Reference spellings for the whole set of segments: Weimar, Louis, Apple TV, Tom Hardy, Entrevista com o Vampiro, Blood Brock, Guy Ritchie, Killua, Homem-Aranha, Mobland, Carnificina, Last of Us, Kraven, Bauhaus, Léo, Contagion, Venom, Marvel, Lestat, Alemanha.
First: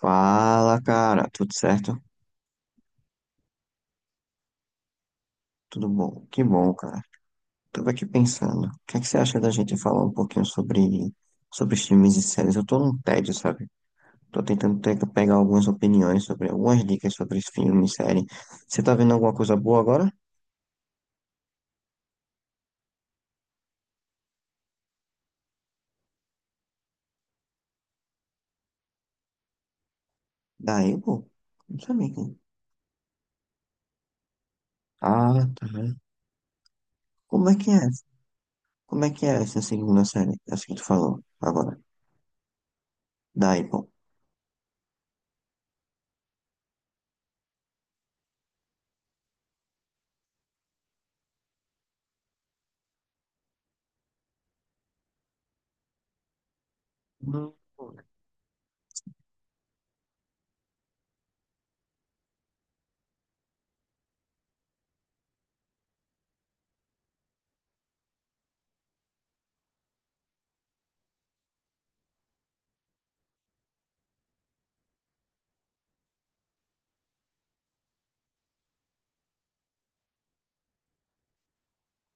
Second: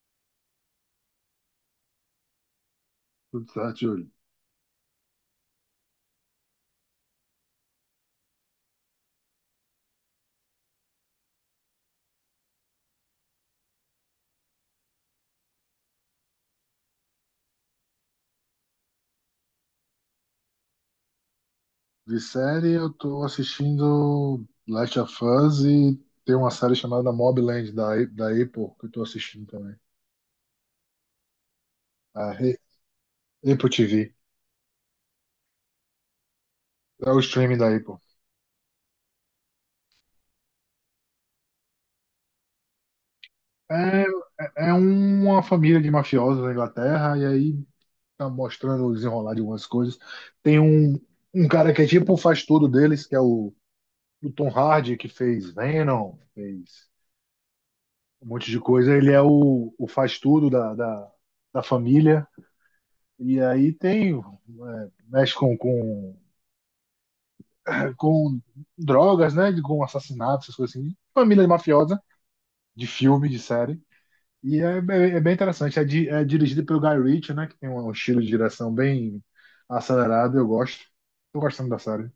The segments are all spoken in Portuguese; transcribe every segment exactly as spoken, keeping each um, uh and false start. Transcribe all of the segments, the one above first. Fala, cara, tudo certo? Tudo certo, Júlio. Tudo bom? Que bom, cara. Tava aqui pensando, o que é que você acha da gente falar um pouquinho sobre, sobre filmes e séries? Eu tô num tédio, sabe? Tô tentando te- pegar algumas opiniões sobre, algumas dicas sobre filmes e série. Você tá vendo alguma coisa boa agora? De série, eu tô assistindo Last of Us e tem uma série chamada Mobland da, A- da Apple que eu tô assistindo também. Daí, pô, não sabia. A que- Re- Apple T V. Ah, tá. É o Como é streaming da que é? Apple. Como é que é essa segunda série? Essa que tu falou agora. Daí, pô. É, é é uma família de mafiosos na Inglaterra e aí tá mostrando o desenrolar de algumas coisas. Tem um, um cara que é tipo o faz tudo deles, que é o, o Tom Hardy, que fez Venom, fez Hum. um monte de coisa. Ele é o, o faz tudo da, da, da família. E aí tem, é, mexe com, com, com drogas, né? Com assassinatos, essas coisas assim. Família mafiosa, de filme, de série. E é, bem- é bem interessante. É, di- é dirigido pelo Guy Ritchie, né? Que tem um estilo de direção bem acelerado. Eu gosto. Tô gostando da série.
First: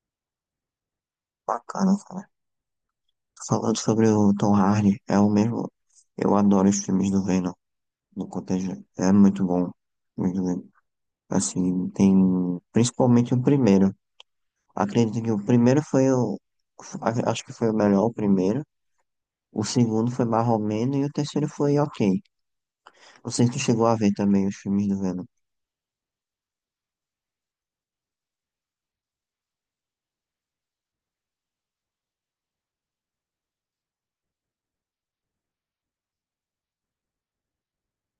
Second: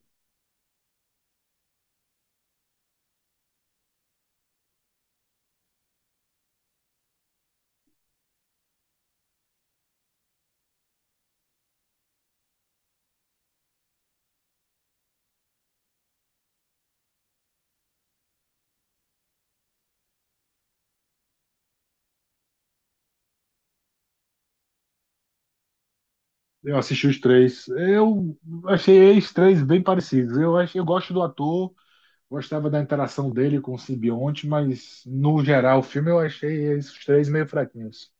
Bacana. Falando sobre o Tom Hardy, é o mesmo. Eu adoro os filmes do Venom, do Contagion. É muito bom. Muito bem. Assim, tem. Principalmente o primeiro. Acredito que o primeiro foi o. a- Acho que foi o melhor, o primeiro. O segundo foi mais ou menos e o terceiro foi ok. Não sei se tu chegou a ver também os filmes do Venom. Eu assisti os três. Eu achei os três bem parecidos. Eu, achei, eu gosto do ator, gostava da interação dele com o simbionte, mas no geral o filme eu achei esses três meio fraquinhos.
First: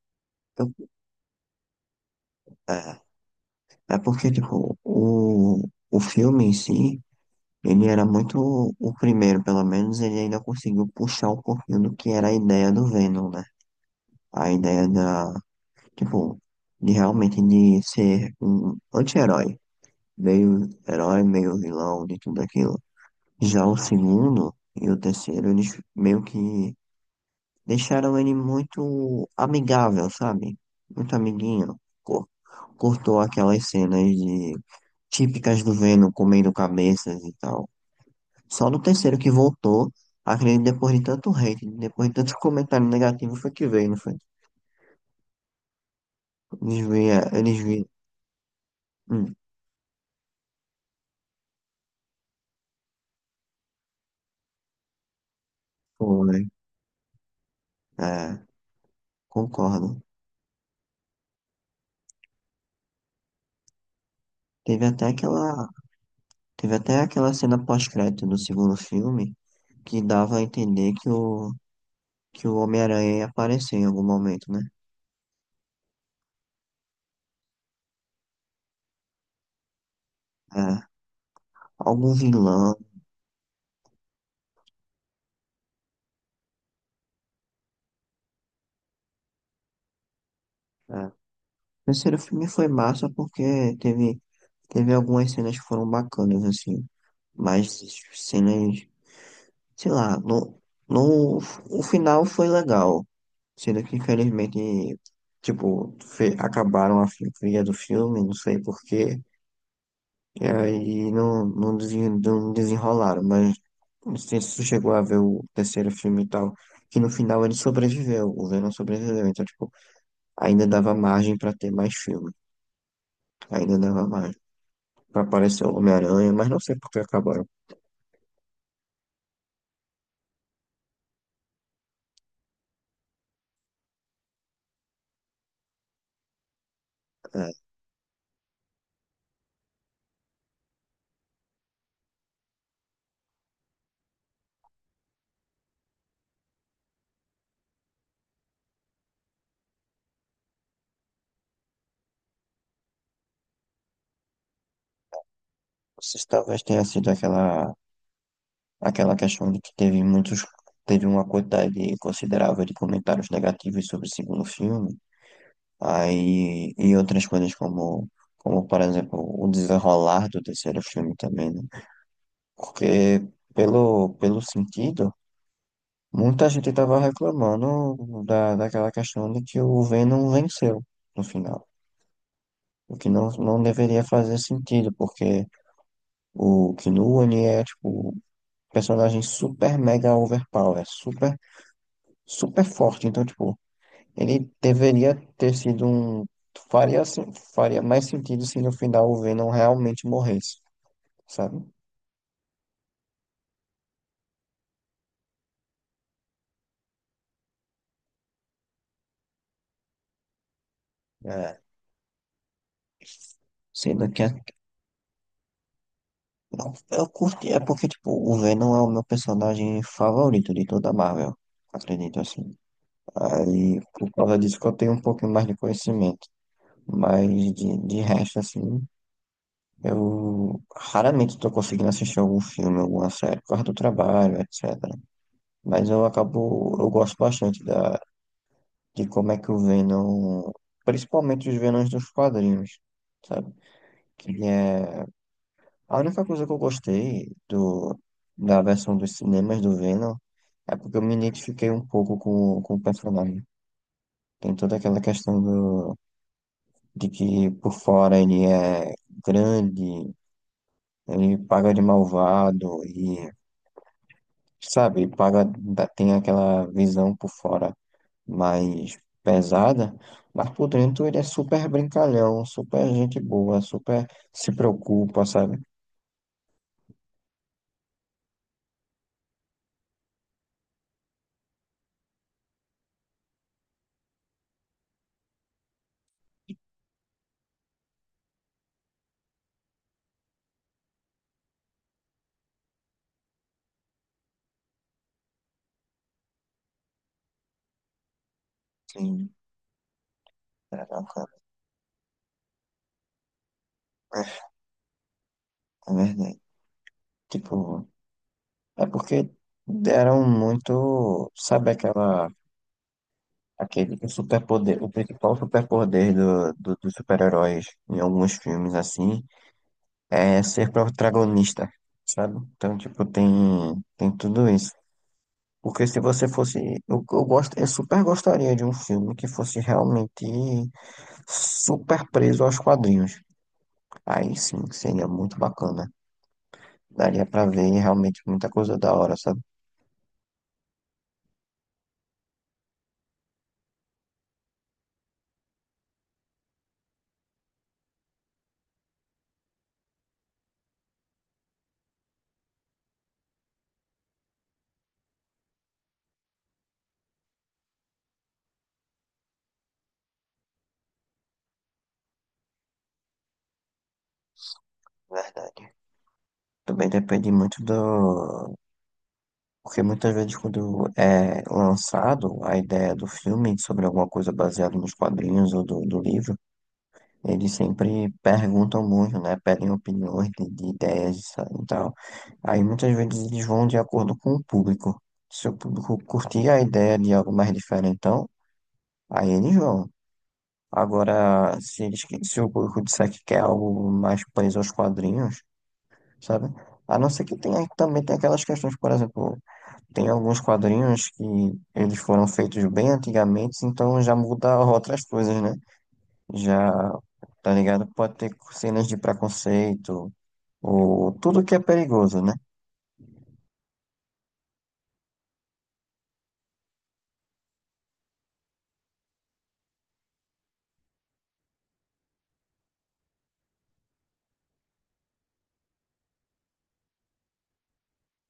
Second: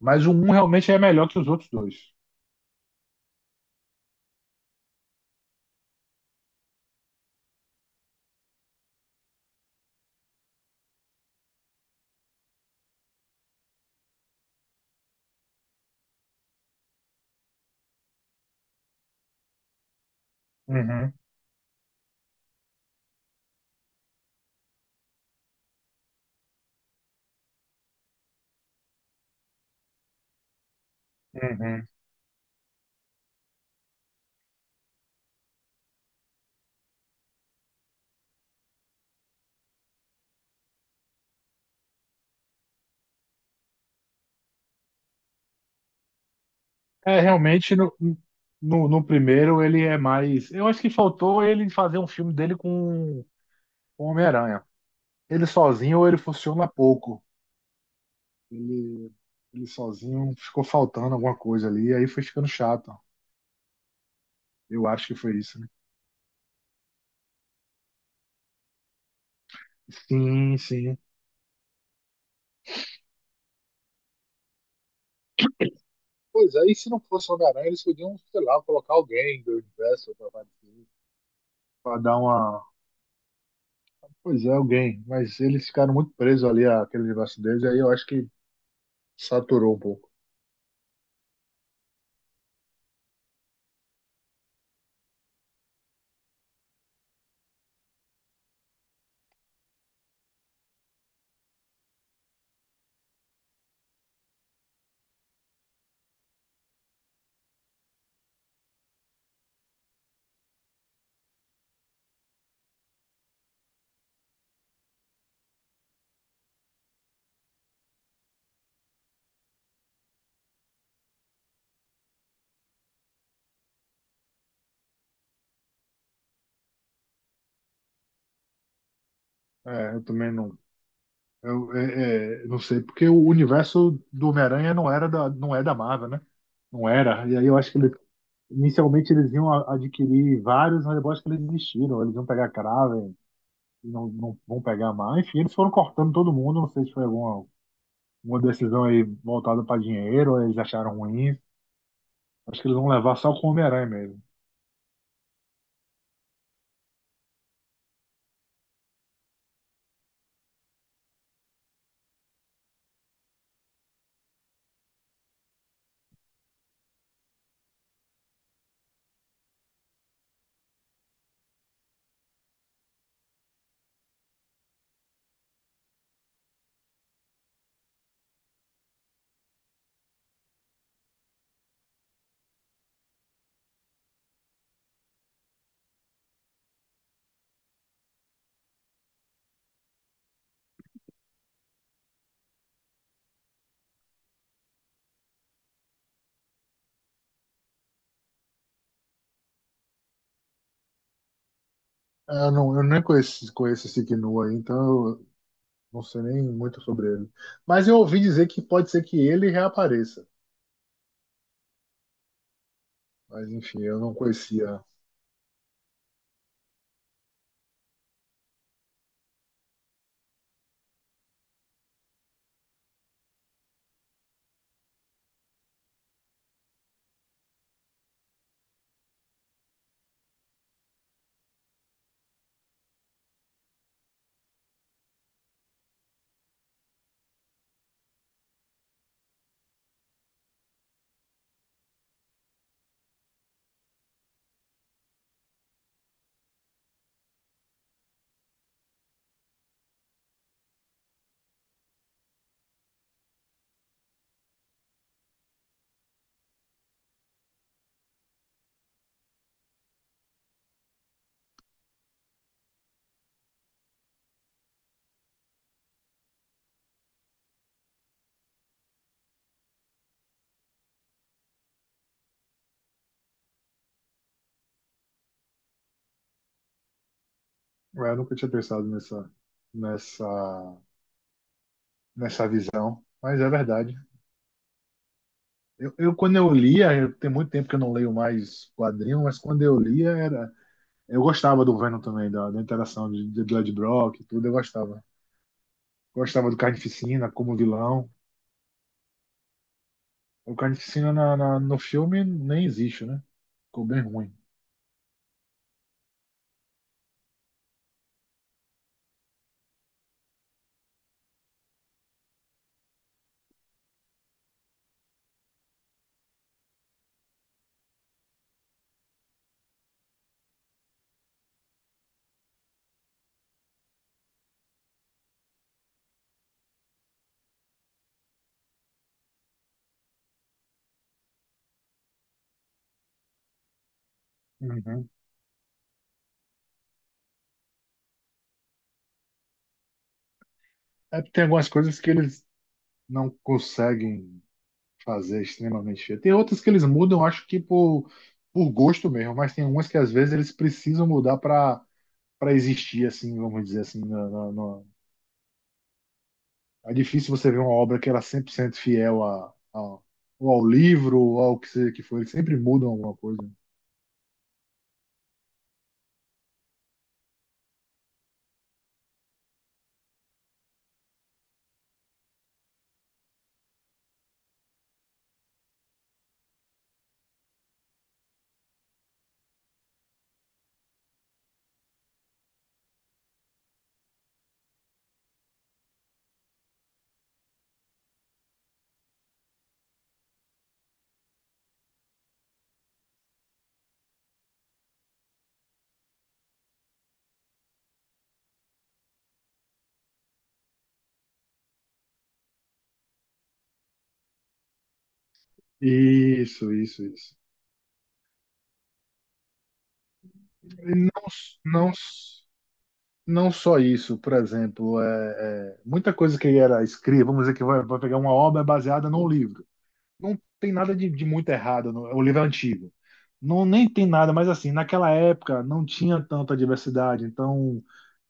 Mas o um Eu- realmente é melhor que os outros dois. é, é porque, tipo, o, o filme em si, ele era muito. O primeiro, pelo menos, ele ainda conseguiu puxar um pouquinho do que era a ideia do Venom, né? a ideia da, tipo, de realmente de ser um anti-herói, meio Uhum, herói, meio vilão, de tudo aquilo. Já o segundo e o terceiro, eles meio que deixaram ele muito amigável, sabe? Muito amiguinho. uhum. Cor- Cortou aquelas cenas de típicas do Venom comendo cabeças e tal. Só no terceiro que voltou, acredito que depois de tanto hate, depois de tanto comentário negativo, foi que veio, não foi? Eles É, vieram, eles realmente vieram. no, no, no Hum. primeiro ele é mais. Eu acho que faltou ele fazer um filme dele com com o Homem-Aranha. Ele sozinho ele Foi, funciona pouco. é, Ele, ele concordo. sozinho ficou faltando alguma coisa ali, aí foi ficando chato. Teve Eu até acho que foi isso, né? aquela, teve até aquela cena pós-crédito do segundo filme que dava a Sim, entender sim. que o, que o Homem-Aranha ia aparecer em algum momento, né? Pois aí, se não fosse o Homem-Aranha, eles podiam, sei lá, colocar alguém do universo para É, algum dar uma. vilão. Pois é, alguém. Mas eles ficaram muito presos ali àquele universo deles, e aí eu acho que saturou um pouco. É. O terceiro filme foi massa porque teve, teve algumas cenas que foram bacanas, assim, mas cenas sei lá, no, no, o final foi legal. Sendo que, infelizmente, tipo, fe- acabaram a filosofia do filme, não sei porquê, e aí não, não, desen- não desenrolaram, mas não sei se tu chegou a ver o terceiro filme e tal, que no final ele sobreviveu, o Venom sobreviveu, então, tipo, ainda dava margem pra ter mais filme, ainda dava margem. Pra aparecer o Homem-Aranha, mas não sei por que acabaram. É, eu também não. Eu é, é, não sei, porque o universo do Homem-Aranha não era da, não é da Marvel, né? Não era. E É, aí não eu acho que ele, inicialmente eles iam a- adquirir vários, mas eu acho que eles desistiram. Eles iam pegar Kraven, e não, não vão pegar mais. Enfim, eles foram cortando todo mundo. Não sei se foi alguma, uma decisão aí voltada para dinheiro, ou eles acharam ruim. Acho que eles vão levar só com o Homem-Aranha mesmo. sei se talvez tenha sido aquela. Aquela questão de que teve muitos, teve uma quantidade considerável de comentários negativos sobre o segundo filme, aí e outras coisas como, como por exemplo, o desenrolar do terceiro filme também, né? Porque pelo, pelo sentido, muita gente estava reclamando da, daquela questão de que o Venom venceu no final. O que não, não deveria fazer sentido, porque o Killua, ele é, tipo, um personagem super mega overpower, super super forte. Então, tipo, ele deveria ter sido um. Faria, sen- faria mais sentido se no final o Venom realmente morresse, sabe? Ah, eu, não, eu nem conheço, conheço esse Kinu aí, então eu não sei nem muito sobre ele. Mas eu ouvi dizer que pode ser que ele reapareça. É. Mas enfim, eu Sendo não que a- conhecia. não, eu curti, é porque, tipo, o Venom é o meu personagem favorito de toda a Marvel, acredito assim. Aí, por causa disso que eu tenho um pouquinho mais de conhecimento. Mas de, de resto, assim, eu raramente tô conseguindo assistir algum filme, alguma série, por causa do trabalho, et cetera. Mas eu acabo, eu gosto bastante da, de como é que o Venom, principalmente os Venoms dos quadrinhos, sabe? Que é a única coisa que eu gostei do, da versão dos cinemas do Venom é porque eu me identifiquei um pouco com, com o personagem. Tem toda aquela questão do, de que por fora ele é grande, ele paga de malvado e, sabe, paga, dá- tem aquela visão por fora mais pesada, mas por dentro ele é super brincalhão, super gente boa, super se preocupa, sabe? Eu nunca tinha pensado nessa, nessa, nessa visão. Mas é verdade. Eu, eu quando eu lia, eu- tem muito tempo que eu não leio mais quadrinho, mas quando eu lia era. Eu gostava do Venom também, da, da interação de, de Blood Brock e tudo, eu gostava. Gostava do Carnificina como vilão. Sim, O Carnificina caraca, na, na- no filme nem existe, né? Ficou bem ruim. é verdade. Tipo, é porque deram muito, sabe aquela, aquele superpoder, o principal superpoder do, do, dos super-heróis em alguns filmes, assim, é ser protagonista, sabe? Então, tipo, tem, tem tudo isso. Porque se você fosse. Eu, eu, gosto, eu super gostaria de um filme que fosse realmente super preso aos quadrinhos. Aí sim, seria Uhum. muito bacana. Daria pra ver realmente muita coisa da hora, sabe? É, tem algumas coisas que eles não conseguem fazer extremamente feio. Tem outras que eles mudam, acho que por, por gosto mesmo, mas tem umas que às vezes eles precisam mudar para para existir, assim, vamos dizer assim. na- na- na- É difícil você ver uma obra que ela é cem por cento fiel a, a- ou ao livro ou ao que, se- que for. Eles sempre mudam alguma coisa. Verdade. Também depende muito do. Porque muitas vezes, quando é lançado a ideia do filme sobre alguma coisa baseada nos quadrinhos ou do, do livro. Eles sempre perguntam muito, né? Pedem opiniões de, de ideias e tal. Aí muitas vezes eles vão de acordo com o público. Se o público curtir a ideia de algo mais diferentão, aí eles vão. Agora, se, eles, que- se o público disser que quer algo mais preso aos quadrinhos, sabe? A não ser que tenha, também tem aquelas questões, por exemplo, tem alguns quadrinhos que eles foram feitos bem antigamente, então já muda outras coisas, né? Já, Isso, isso, isso. tá ligado? Pode ter cenas de preconceito, E ou Não, tudo que é não perigoso, né? não só isso, por exemplo, é, é, muita coisa que era escrita, vamos dizer que vai, vai pegar uma obra baseada num livro. Não tem nada de, de muito errado, no- o livro é antigo. Não, nem tem nada, mas assim, naquela época não tinha tanta diversidade, então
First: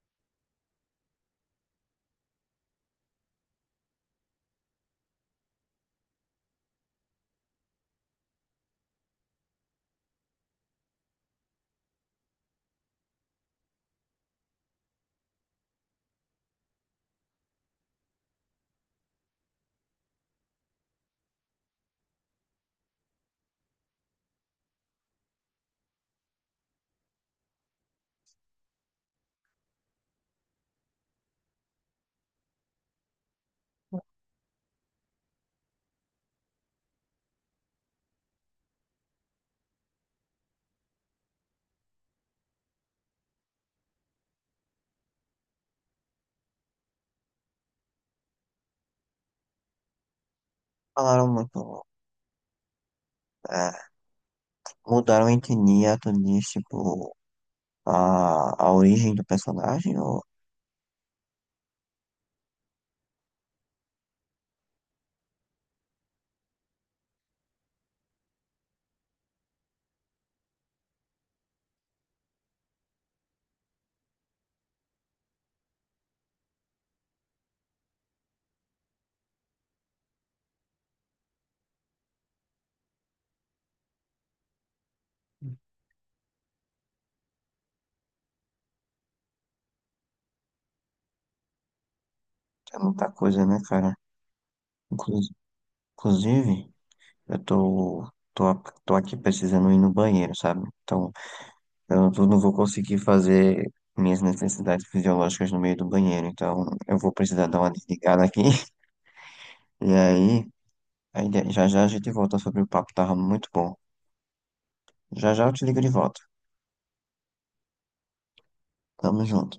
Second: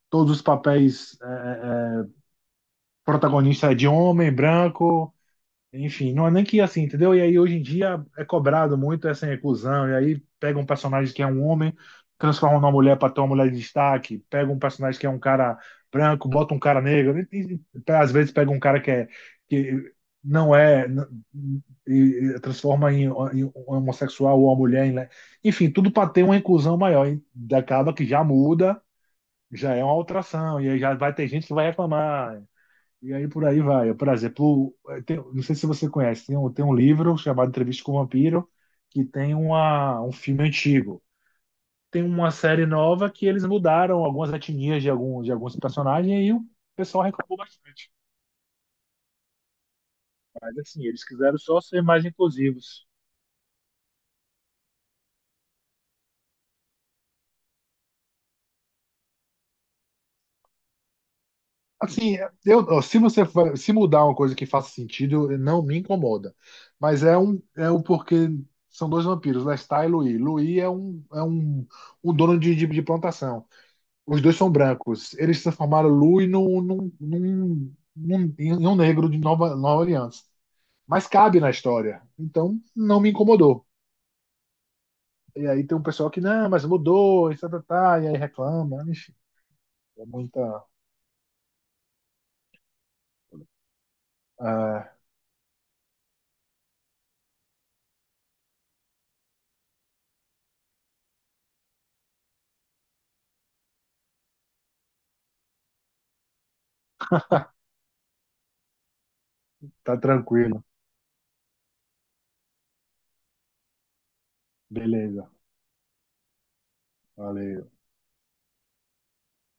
todos os papéis é, protagonistas é de homem branco, enfim, não é nem que assim, entendeu? E aí hoje em dia é cobrado muito essa inclusão, e aí pega um personagem que é um homem, transforma numa mulher para ter uma mulher de destaque, pega um personagem que é um cara branco, bota um cara negro, e, e, pe- às vezes pega um cara que é que não é n- e, e transforma em, em um homossexual ou uma mulher, em le- enfim, tudo para ter uma inclusão maior, e acaba que já muda, já é uma alteração, e aí já vai ter gente que vai reclamar. E aí por aí vai. Por exemplo, tem- não sei se você conhece, tem um, tem um livro chamado Entrevista com o Vampiro, que tem uma, um filme antigo. Tem uma série nova que eles mudaram algumas etnias de, algum, de alguns personagens e o pessoal reclamou bastante. Mas assim, eles Falaram quiseram só ser muito, mais inclusivos. é, mudaram a etnia, etnias, tipo, a, a origem do personagem, ou Assim, eu, se você fa- se mudar uma coisa que faça sentido, não me incomoda. Mas é um é o porque são dois vampiros, Lestat e Louis. Louis é um, é um um dono de, de de plantação. Os dois são brancos. Eles transformaram Louis num, num, num, num, em um negro de Nova, Nova Orleans. Mas cabe na história. Então, não me incomodou. E aí tem um pessoal que, não, mas mudou, e, tá, tá, tá", e aí reclama. Enfim, é muita. é muita coisa, né, cara? Ah, Inclu- Inclusive, eu tô, tô, a- tô aqui precisando ir no banheiro, sabe? Então, eu não tô- não vou conseguir fazer minhas necessidades fisiológicas no meio do banheiro, então eu vou precisar dar uma desligada aqui, e tá aí. tranquilo. A ideia- Já já a gente volta sobre o papo, tava muito bom. Beleza. Já já eu te ligo de volta. Valeu. Tamo junto.